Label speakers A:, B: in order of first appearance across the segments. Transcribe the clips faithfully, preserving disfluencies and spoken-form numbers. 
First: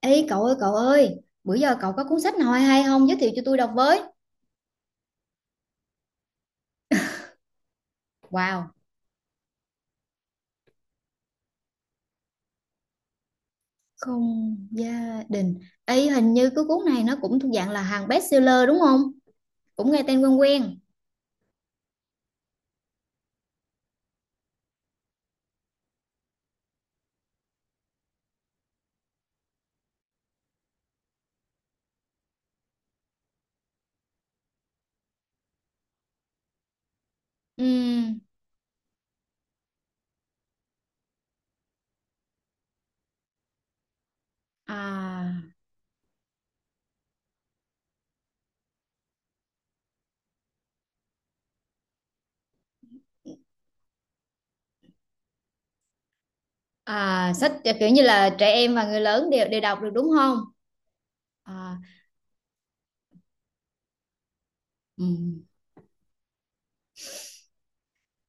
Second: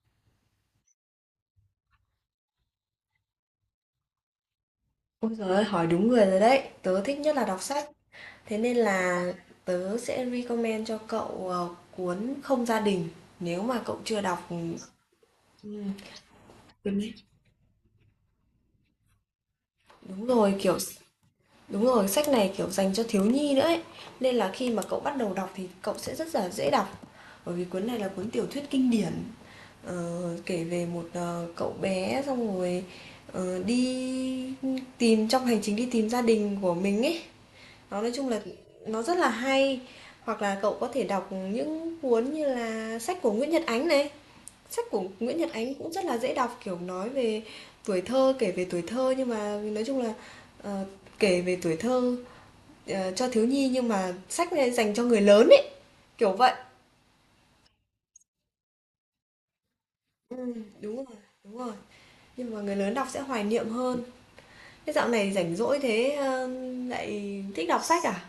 A: Ê cậu ơi cậu ơi, bữa giờ cậu có cuốn sách nào hay hay không giới thiệu cho tôi đọc với.
B: Ôi giời ơi, hỏi đúng người rồi đấy. Tớ thích nhất là đọc sách. Thế
A: Wow,
B: nên là tớ sẽ recommend cho cậu ờ, cuốn Không gia đình. Nếu mà cậu chưa đọc,
A: không gia đình.
B: ừ,
A: Ê hình như cái cuốn này nó cũng thuộc dạng là hàng bestseller đúng không? Cũng nghe tên
B: đúng
A: quen
B: rồi, kiểu
A: quen.
B: đúng rồi, sách này kiểu dành cho thiếu nhi nữa ấy. Nên là khi mà cậu bắt đầu đọc thì cậu sẽ rất là dễ đọc. Bởi vì cuốn này là cuốn tiểu thuyết kinh điển. Ờ, kể về một ờ, cậu bé xong rồi ờ, đi tìm trong hành trình đi tìm gia đình của mình ấy. Nó nói
A: Ừm,
B: chung là nó rất là hay, hoặc là cậu có thể đọc những cuốn như là sách của Nguyễn Nhật Ánh này. Sách của
A: à,
B: Nguyễn Nhật Ánh cũng rất là dễ đọc, kiểu, nói về tuổi thơ, kể về tuổi thơ nhưng mà nói chung là, ờ, kể về tuổi thơ, ờ, cho thiếu nhi nhưng mà sách này dành cho người lớn ấy, kiểu vậy.
A: à, sách kiểu như là trẻ em và người lớn đều đều đọc được đúng không?
B: Ừm, đúng rồi, đúng rồi,
A: À,
B: nhưng mà người lớn đọc sẽ hoài niệm hơn. Thế dạo này
A: ừm.
B: rảnh rỗi thế, ơ, lại thích đọc sách à?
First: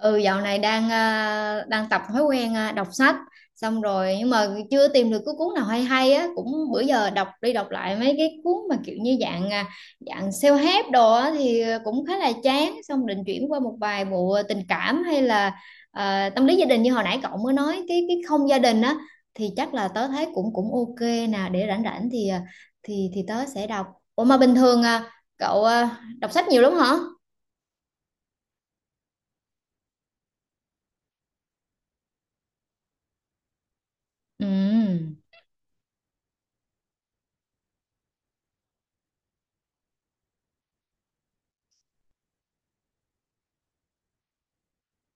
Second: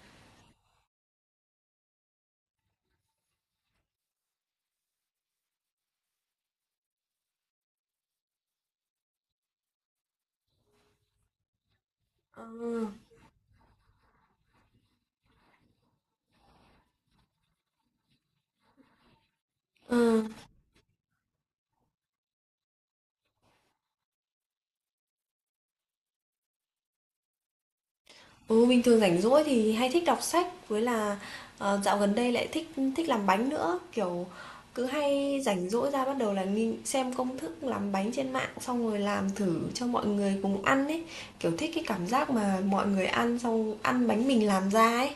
A: Ừ, dạo này đang à, đang tập thói quen à, đọc sách xong rồi nhưng mà chưa tìm được cái cuốn nào hay hay á, cũng bữa giờ đọc đi đọc lại mấy cái cuốn mà kiểu như dạng à, dạng self-help đồ á thì cũng khá là
B: Ờ,
A: chán, xong định chuyển qua một vài bộ tình cảm hay là à, tâm lý gia đình như hồi nãy cậu mới nói cái cái không gia đình á thì chắc là
B: ờ.
A: tớ thấy cũng cũng ok nè, để rảnh rảnh thì à, thì thì tớ sẽ đọc. Ủa mà bình thường à, cậu à, đọc sách nhiều lắm hả?
B: Ừ, bình thường rảnh rỗi thì hay thích đọc sách với là ờ, dạo gần đây lại thích thích làm bánh nữa, kiểu cứ
A: Ừ.
B: hay rảnh rỗi ra bắt đầu là nghi, xem công thức làm bánh trên mạng xong rồi làm thử cho mọi người cùng ăn ấy, kiểu thích cái cảm giác mà mọi người ăn xong ăn bánh mình làm ra ấy.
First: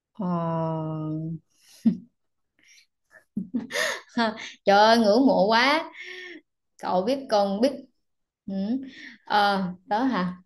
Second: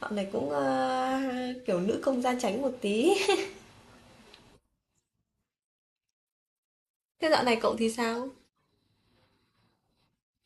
B: Dạo này
A: Ờ.
B: cũng ờ, kiểu nữ công gia chánh một tí.
A: Ha, trời ơi ngưỡng mộ quá, cậu biết
B: Thế dạo này
A: còn biết.
B: cậu thì sao?
A: Ừ. Ờ, đó hả,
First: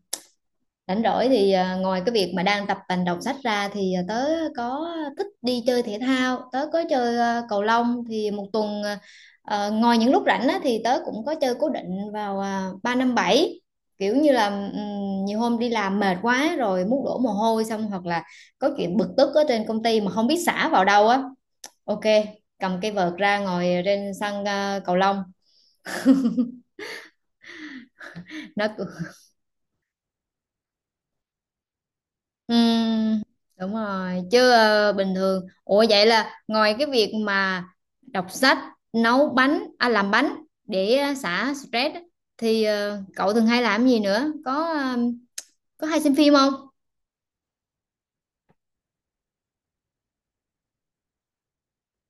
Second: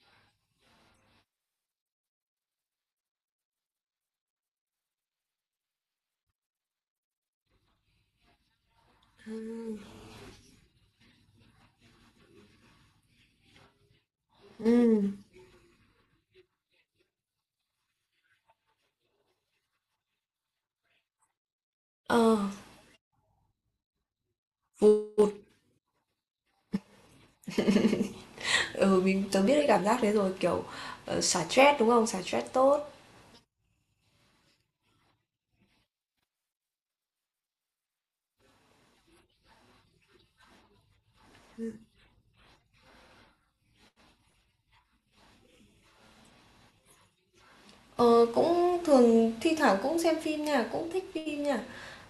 A: rảnh rỗi thì à, ngoài cái việc mà đang tập tành đọc sách ra thì à, tớ có thích đi chơi thể thao, tớ có chơi à, cầu lông thì một tuần à, ờ,
B: Ừ.
A: ngoài những lúc rảnh á, thì tớ cũng có chơi cố định vào à, ba năm bảy, kiểu như là
B: Ừ.
A: ừm, nhiều hôm đi làm mệt quá rồi muốn đổ mồ hôi, xong hoặc là có chuyện bực tức ở trên công ty mà không biết xả vào đâu á. Ok,
B: Ờ,
A: cầm cái vợt ra ngồi trên sân ờ, cầu lông.
B: vụt.
A: Nó cứ-
B: Ừ, mình tớ biết cái cảm giác đấy rồi, kiểu ờ, xả stress đúng không? Xả stress tốt.
A: Ừm, đúng rồi, chứ ờ, bình thường. Ủa vậy là ngoài cái việc mà đọc sách, nấu bánh, à, làm bánh để ờ, xả stress á, thì ờ, cậu thường hay làm gì nữa? Có ờ, có hay xem phim không?
B: Ờ, cũng thường thi thoảng cũng xem phim nha, cũng thích phim nha.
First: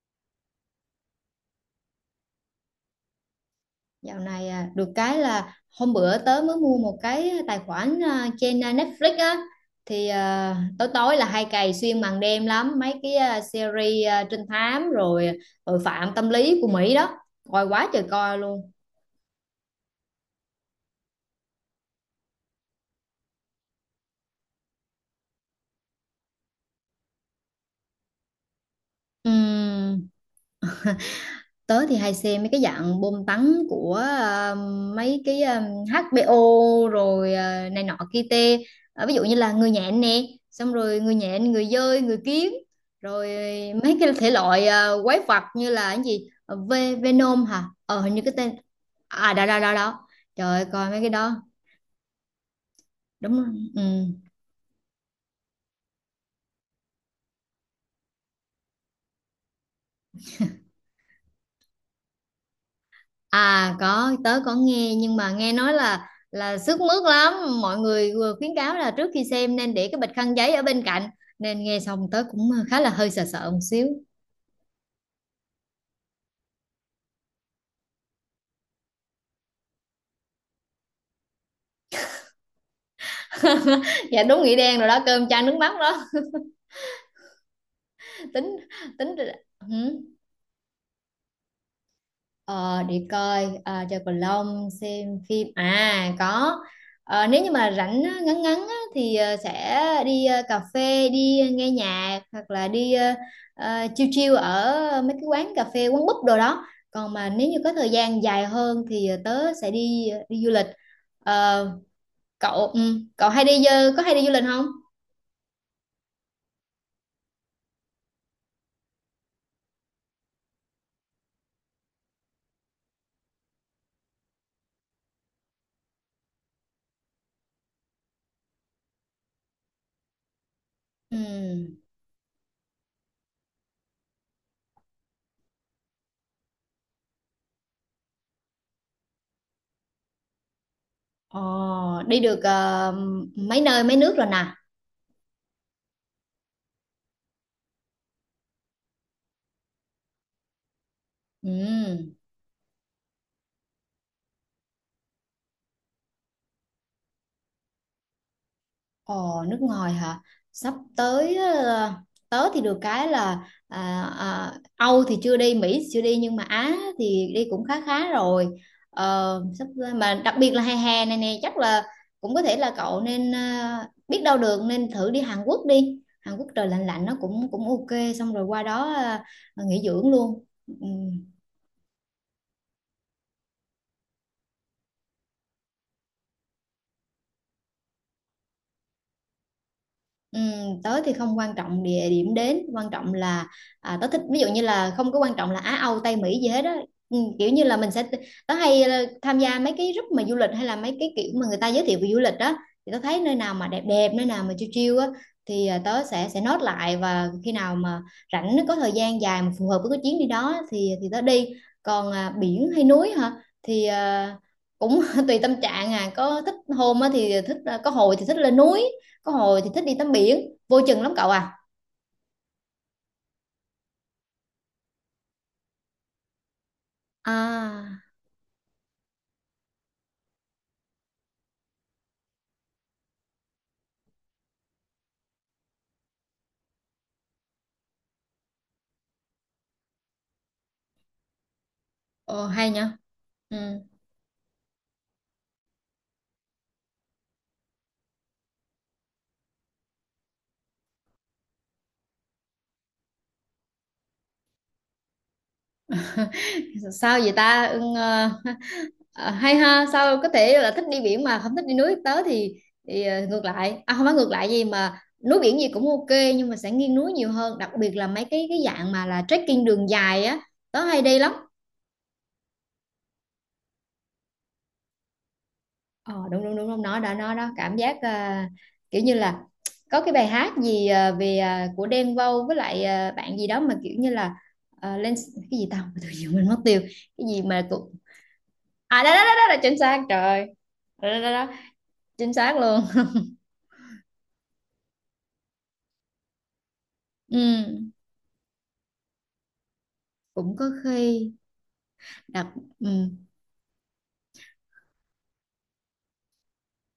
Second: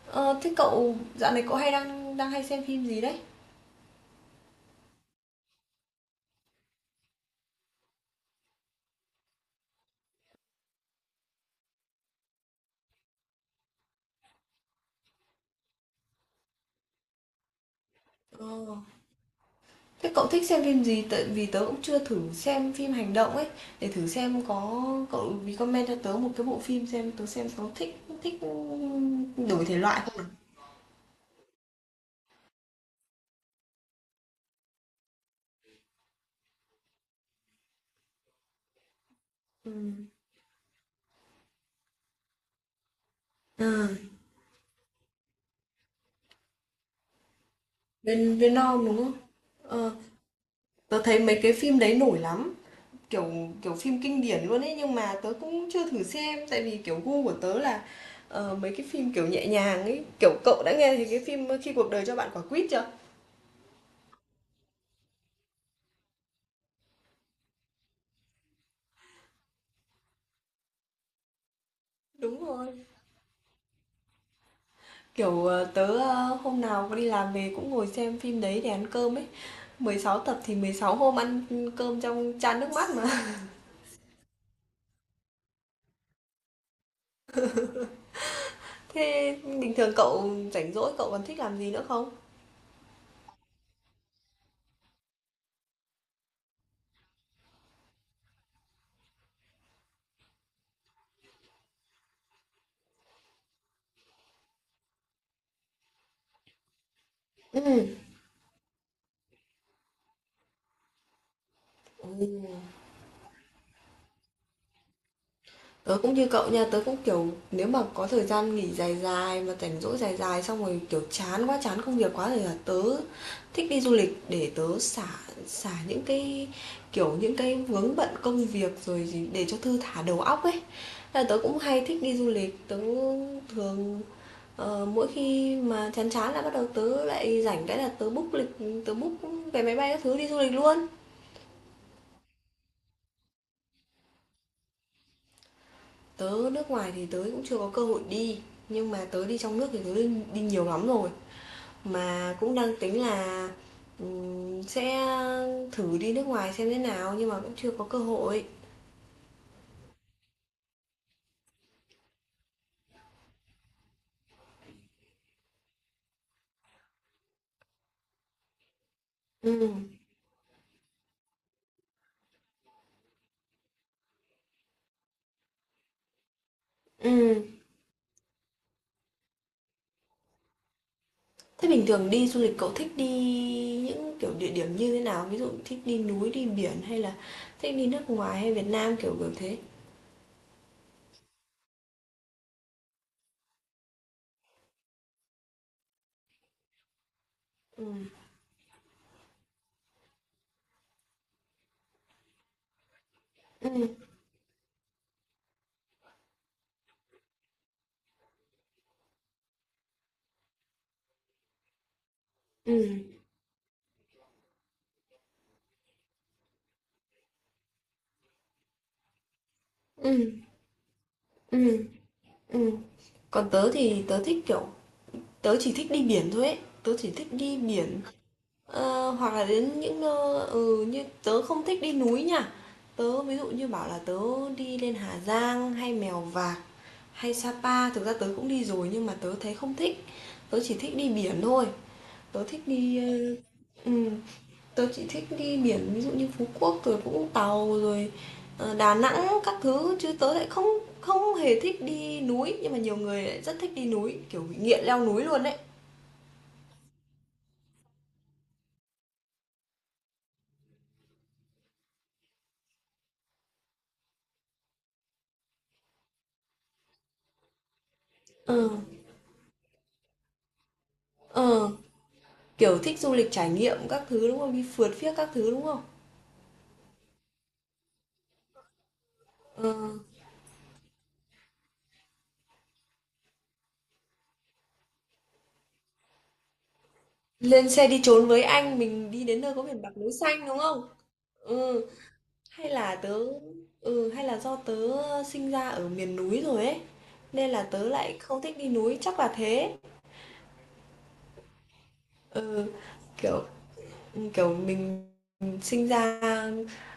B: Ờ, thế cậu dạo này cậu hay đang đang hay xem phim gì đấy?
A: Dạo này à, được cái là hôm bữa tớ mới mua một cái tài khoản à, trên à, Netflix á thì à, tối tối là hay cày xuyên màn đêm lắm mấy cái à, series à, trinh thám, rồi tội phạm tâm lý của Mỹ đó, coi quá trời coi luôn.
B: Ờ, thế cậu thích xem phim gì? Tại vì tớ cũng chưa thử xem phim hành động ấy, để thử xem có cậu recommend cho tớ một cái bộ phim xem tớ xem có thích thích đổi thể loại
A: Ừm,
B: không. nào.
A: tớ thì hay xem mấy cái dạng bom tấn của ờ, mấy cái ờ, hát bê ô rồi ờ, này nọ kia tê. Ờ, ví dụ như là người
B: Ừ.
A: nhện nè, xong rồi người nhện người dơi người kiến rồi
B: À,
A: mấy cái thể loại ờ, quái vật như là cái gì. Ờ, Ve- Venom hả, ờ hình như cái
B: bên
A: tên.
B: Vietnam đúng không?
A: À đó đó đó
B: Ờ,
A: đó, trời ơi, coi
B: tớ
A: mấy cái
B: thấy
A: đó
B: mấy cái phim đấy nổi lắm. Kiểu
A: đúng rồi.
B: kiểu
A: Ừ.
B: phim kinh điển luôn ấy, nhưng mà tớ cũng chưa thử xem, tại vì, kiểu, gu của tớ là, ờ, mấy cái phim, kiểu, nhẹ nhàng ấy. Kiểu, cậu đã nghe thấy cái phim Khi cuộc đời cho bạn quả quýt chưa?
A: À có, tớ có nghe nhưng mà nghe nói là là sức mướt lắm, mọi người vừa khuyến cáo là trước khi xem nên để cái bịch khăn giấy ở bên cạnh, nên nghe xong tớ
B: Đúng
A: cũng khá
B: rồi.
A: là hơi sợ sợ một xíu.
B: Kiểu, ờ, tớ, ơ, hôm nào đi làm về cũng ngồi xem phim đấy để ăn cơm ấy. Mười sáu tập thì mười sáu hôm ăn cơm trong chan nước mắt mà.
A: Dạ đúng nghĩa đen rồi đó, cơm chan nước mắt đó. Tính tính
B: Thế bình
A: hử?
B: thường cậu rảnh rỗi cậu còn thích làm gì nữa không?
A: Ờ, để coi à, chơi cầu lông, xem phim à có. Ờ, nếu như mà rảnh á, ngắn ngắn á, thì ờ, sẽ đi ờ, cà phê, đi nghe nhạc, hoặc là đi ờ, ờ, chill chill ở mấy cái quán cà phê, quán búp đồ đó. Còn mà nếu như có
B: Ừm,
A: thời gian dài hơn thì ờ, tớ sẽ đi ờ, đi du lịch. Ờ,
B: ừm.
A: cậu ừ, cậu hay đi ờ, có hay đi du lịch không?
B: Tớ cũng như cậu nha, tớ cũng kiểu nếu mà có thời gian nghỉ dài dài mà rảnh rỗi dài dài xong rồi kiểu chán quá, chán công việc quá thì là tớ thích đi du lịch để tớ xả xả những cái kiểu những cái vướng bận công việc rồi gì để cho thư thả đầu óc ấy.
A: Ừ.
B: Thế Là tớ cũng hay thích đi du lịch, tớ thường ờ, mỗi khi mà chán chán là bắt đầu tớ lại rảnh cái là tớ book lịch, tớ book vé máy bay các thứ đi du lịch luôn.
A: Ờ, đi được ờ, mấy nơi mấy nước rồi nè.
B: Tớ nước ngoài thì tớ cũng chưa có cơ hội đi, nhưng mà tớ đi trong nước thì tớ đi đi nhiều lắm rồi,
A: Ừ.
B: mà cũng đang tính là, ừm, sẽ thử đi nước ngoài xem thế nào nhưng mà cũng chưa có cơ hội.
A: Ồ, nước ngoài hả? Sắp tới ờ, tớ thì được cái là à, à, Âu thì chưa đi, Mỹ thì chưa đi, nhưng mà Á thì đi cũng khá khá rồi. Ờ,
B: Ừ.
A: sắp mà đặc biệt là hè hè này nè chắc là cũng có thể là cậu nên ờ, biết đâu được nên thử đi Hàn Quốc đi. Hàn Quốc trời lạnh lạnh
B: Ừ.
A: nó cũng cũng ok, xong rồi qua đó ờ, nghỉ dưỡng luôn. Ừ,
B: Thế bình thường đi du lịch cậu thích đi những, kiểu, địa điểm như thế nào? Ví dụ thích đi núi, đi biển hay là thích đi nước ngoài hay Việt Nam, kiểu, kiểu thế?
A: ừm, tớ thì không quan trọng địa điểm, đến quan trọng là à, tớ thích, ví dụ như là không có quan trọng là Á Âu Tây Mỹ gì hết á. Ừm, kiểu như là
B: Ừ.
A: mình sẽ tớ hay ờ, tham gia mấy cái group mà du lịch, hay là mấy cái kiểu mà người ta giới thiệu về du lịch đó, thì tớ thấy nơi nào mà đẹp
B: Ừ.
A: đẹp, nơi nào mà chill chill á thì à, tớ sẽ sẽ note lại, và khi nào mà rảnh có thời gian dài mà phù hợp với cái chuyến đi đó thì thì tớ đi. Còn à, biển hay núi
B: Ừ.
A: hả, thì à, cũng tùy tâm trạng, à có thích hôm á thì thích, à, có hồi thì thích lên núi, có hồi thì thích đi tắm
B: Ừ.
A: biển, vô chừng lắm cậu à.
B: Ừm, ừm. Còn tớ thì tớ thích, kiểu, tớ chỉ thích đi biển thôi ấy, tớ chỉ thích đi
A: À,
B: biển. Ờ, hoặc là đến những nơi ừ, như tớ không thích đi núi nha. Tớ ví dụ như bảo là tớ đi lên Hà Giang hay Mèo Vạc hay Sapa, thực ra tớ cũng đi rồi nhưng mà tớ thấy không thích. Tớ chỉ thích đi biển thôi. Tớ
A: ồ,
B: thích
A: hay nha.
B: đi ờ,
A: Ừ.
B: ừ, tớ chỉ thích đi biển ví dụ như Phú Quốc rồi Vũng Tàu rồi ờ, Đà Nẵng các thứ chứ tớ lại không không hề thích đi núi nhưng mà nhiều người lại rất thích đi núi, kiểu bị nghiện leo núi luôn đấy.
A: Sao vậy ta? Ừ, ờ, ờ, hay ha, sao có thể là thích đi biển mà không thích đi núi? Tớ thì, thì ờ, ngược lại, à, không phải ngược lại gì mà núi biển gì cũng ok, nhưng mà sẽ nghiêng núi nhiều hơn, đặc biệt là mấy cái cái
B: Ừ.
A: dạng mà là trekking đường dài á, tớ hay đi lắm.
B: Ừ. Kiểu thích du lịch trải nghiệm các thứ, đúng không? Đi phượt phiếc các thứ, đúng không?
A: Ờ, đúng đúng đúng đúng nó đó nó đó, cảm giác à, kiểu như là
B: Ờ,
A: có cái bài hát gì à, về à, của Đen Vâu với lại à, bạn gì đó mà kiểu như là à, lên cái gì tao tự nhiên mình mất tiêu, cái gì mà
B: lên xe
A: cũng
B: đi trốn với anh,
A: à đó
B: mình
A: đó
B: đi
A: đó,
B: đến
A: đó
B: nơi
A: là
B: có
A: chính
B: biển bạc
A: xác
B: núi
A: trời ơi.
B: xanh, đúng không?
A: Đó, đó, đó, đó.
B: Ừ,
A: Chính xác
B: hay là
A: luôn.
B: tớ ừ, hay là do tớ sinh ra ở miền núi rồi ấy, nên là tớ
A: Ừ,
B: lại không thích đi núi, chắc là thế.
A: cũng có khi đặc
B: Ừ,
A: ừ,
B: kiểu kiểu mình sinh ra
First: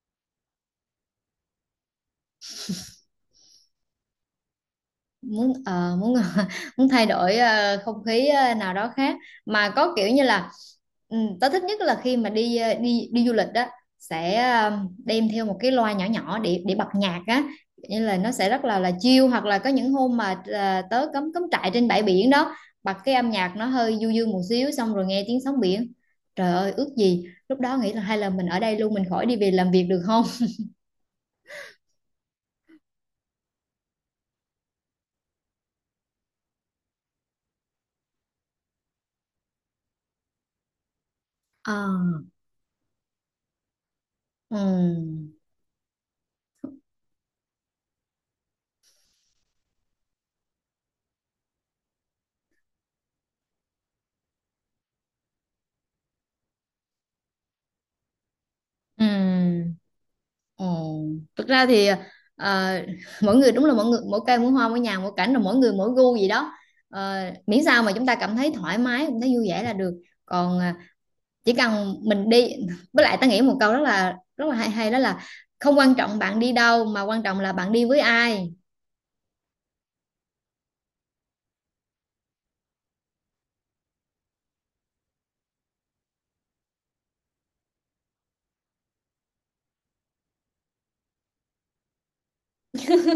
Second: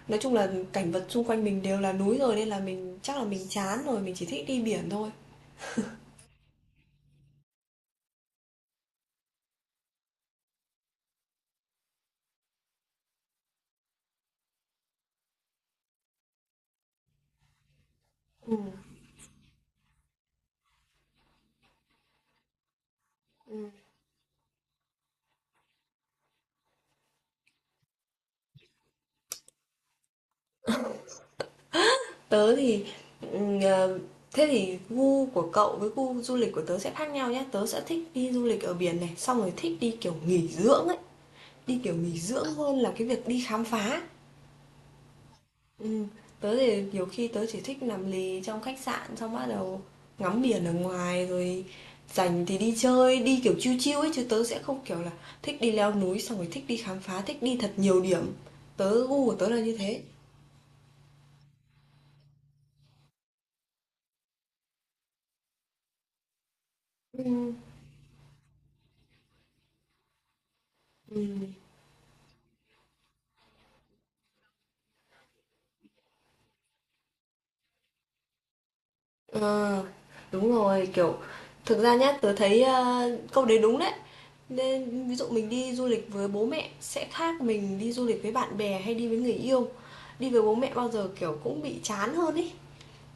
B: nói chung là cảnh vật xung quanh mình đều là núi rồi nên là mình chắc là mình chán rồi, mình chỉ thích đi biển thôi.
A: muốn ờ, muốn muốn thay đổi ờ, không khí ờ, nào đó khác mà có kiểu như là ừ, tớ thích nhất là khi mà đi ờ, đi đi du lịch đó sẽ ờ, đem theo một cái loa nhỏ nhỏ để để bật nhạc á, như là nó sẽ
B: Ừ.
A: rất là là chill, hoặc là có những hôm mà ờ, tớ cắm cắm trại trên bãi biển đó, bật cái âm nhạc nó
B: Ừ.
A: hơi du dương một xíu xong rồi nghe tiếng sóng biển, trời ơi ước gì lúc đó nghĩ là hay là mình ở đây luôn mình khỏi đi về làm việc được không.
B: Tớ thì, ờ, thế thì gu của cậu với gu du lịch của tớ sẽ khác nhau nhé. Tớ sẽ thích đi du lịch ở biển này, xong rồi thích đi kiểu nghỉ dưỡng ấy,
A: Ờ.
B: đi kiểu nghỉ dưỡng hơn là cái việc đi khám phá.
A: Ừ.
B: Ừm, tớ thì nhiều khi tớ chỉ thích nằm lì trong khách sạn xong bắt đầu ngắm biển ở ngoài rồi rảnh thì đi chơi, đi kiểu chill chill ấy chứ tớ sẽ không kiểu là thích đi leo núi xong rồi thích đi khám phá, thích đi thật nhiều điểm. Tớ
A: Ừ.
B: gu của tớ là như thế.
A: Ồ, thực ra thì ờ, mỗi người đúng là mỗi người mỗi cây mỗi hoa mỗi nhà mỗi cảnh rồi mỗi người mỗi gu gì đó. Ờ,
B: Ừm,
A: miễn sao mà chúng ta cảm thấy thoải mái cảm thấy vui vẻ là được, còn à,
B: ừm.
A: chỉ cần mình đi với lại ta nghĩ một câu rất là rất là hay hay đó là không quan trọng bạn đi đâu mà quan trọng là bạn đi với ai.
B: Ờ, đúng rồi, kiểu, thực ra nhá, tớ thấy ờ, câu đấy đúng đấy. Nên ví dụ mình đi du lịch với bố mẹ sẽ khác mình đi du lịch với bạn bè hay đi với người yêu. Đi với bố mẹ bao giờ kiểu cũng bị chán hơn ý.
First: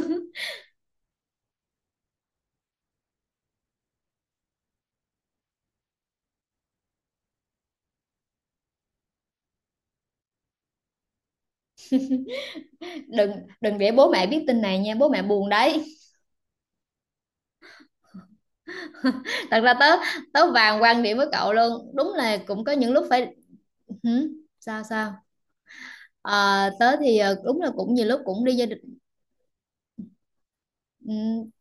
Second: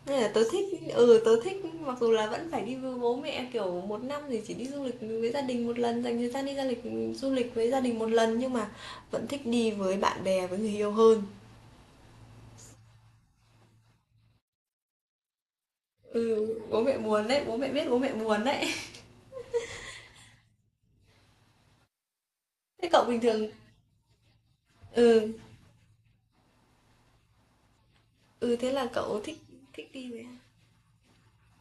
B: Nên là tớ thích, ừ tớ thích mặc dù là vẫn phải đi với bố mẹ kiểu một năm thì chỉ đi du lịch với gia đình một lần, dành thời gian đi du lịch du lịch với gia đình một lần nhưng mà vẫn thích đi với bạn bè với người yêu hơn.
A: Đừng đừng để bố mẹ biết tin này nha, bố mẹ buồn đấy.
B: Ừ, bố mẹ buồn đấy, bố mẹ biết bố mẹ buồn đấy.
A: Thật ra tớ tớ vàng quan điểm với cậu luôn, đúng là cũng có
B: Thế
A: những
B: cậu
A: lúc
B: bình
A: phải
B: thường.
A: hử? Sao sao.
B: Ừ.
A: Ờ, tớ thì ờ, đúng là cũng nhiều lúc cũng đi
B: Ừ,
A: gia.
B: thế là cậu thích thích đi với ai?
A: Ừ,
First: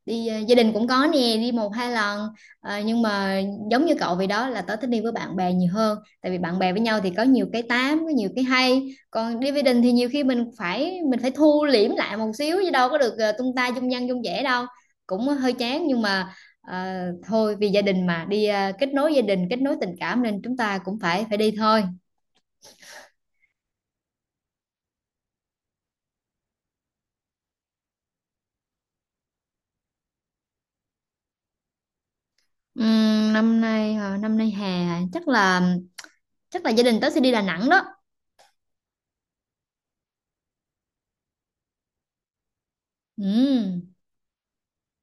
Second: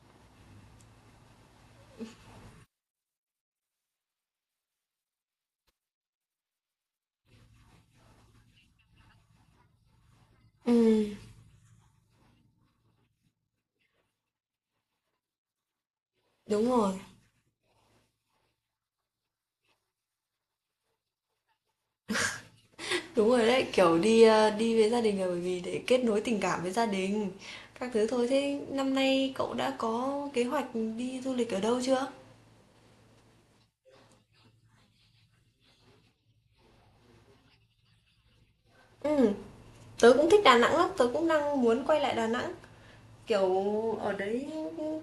A: đi ờ, gia đình cũng có nè, đi một hai lần. Ờ, nhưng mà giống như cậu vậy đó, là tớ thích đi với bạn bè nhiều hơn, tại vì bạn bè với nhau thì có nhiều cái tám có nhiều cái hay, còn đi với đình thì nhiều khi mình
B: Ừ,
A: phải mình phải thu liễm lại một xíu, chứ đâu có được ờ, tung ta dung dăng dung dẻ đâu, cũng hơi chán nhưng mà
B: đúng
A: ờ,
B: rồi.
A: thôi vì gia đình mà đi ờ, kết nối gia đình kết nối tình cảm, nên chúng ta cũng phải phải đi thôi.
B: Đúng rồi đấy, kiểu đi ờ, đi với gia đình là bởi vì để kết nối tình cảm với gia đình. Các thứ thôi. Thế năm nay cậu đã có kế hoạch đi du lịch ở đâu chưa?
A: Ừm, năm nay hả? Năm nay hè hả? Chắc là chắc là gia đình tớ sẽ đi Đà Nẵng đó.
B: Ừ, tớ cũng thích Đà Nẵng lắm, tớ cũng đang muốn quay lại Đà Nẵng. Kiểu
A: Ừ.
B: ở đấy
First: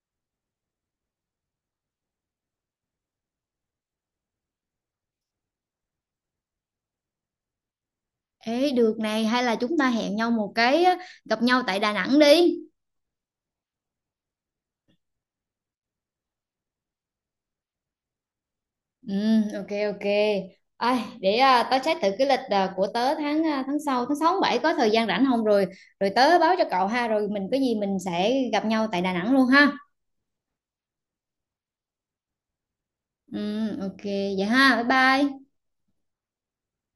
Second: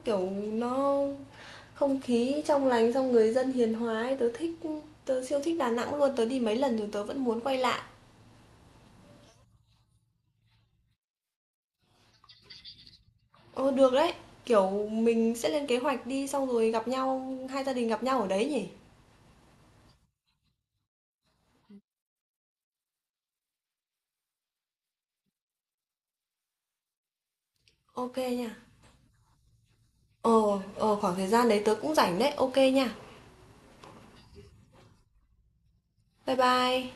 B: kiểu nó không khí trong lành xong người dân hiền hòa ấy, tớ thích tớ siêu thích Đà Nẵng luôn, tớ đi mấy lần rồi tớ vẫn muốn quay lại.
A: Ê, được này, hay là chúng ta hẹn nhau một cái á, gặp nhau tại Đà Nẵng đi.
B: Ờ, được đấy. Kiểu mình sẽ lên kế hoạch đi xong rồi gặp nhau, hai gia đình gặp nhau ở đấy nhỉ?
A: Ừ, ok ok. Ai, để à, tớ check thử cái lịch à, của tớ tháng à, tháng sau tháng sáu tháng bảy có thời gian rảnh không, rồi rồi tớ báo cho cậu ha, rồi mình có gì mình
B: Ok
A: sẽ
B: nha.
A: gặp nhau tại Đà Nẵng luôn ha.
B: Ờ, ờ khoảng thời gian đấy tớ cũng rảnh đấy. Ok nha.
A: Ừ, ok vậy ha. Bye bye.
B: Bye bye.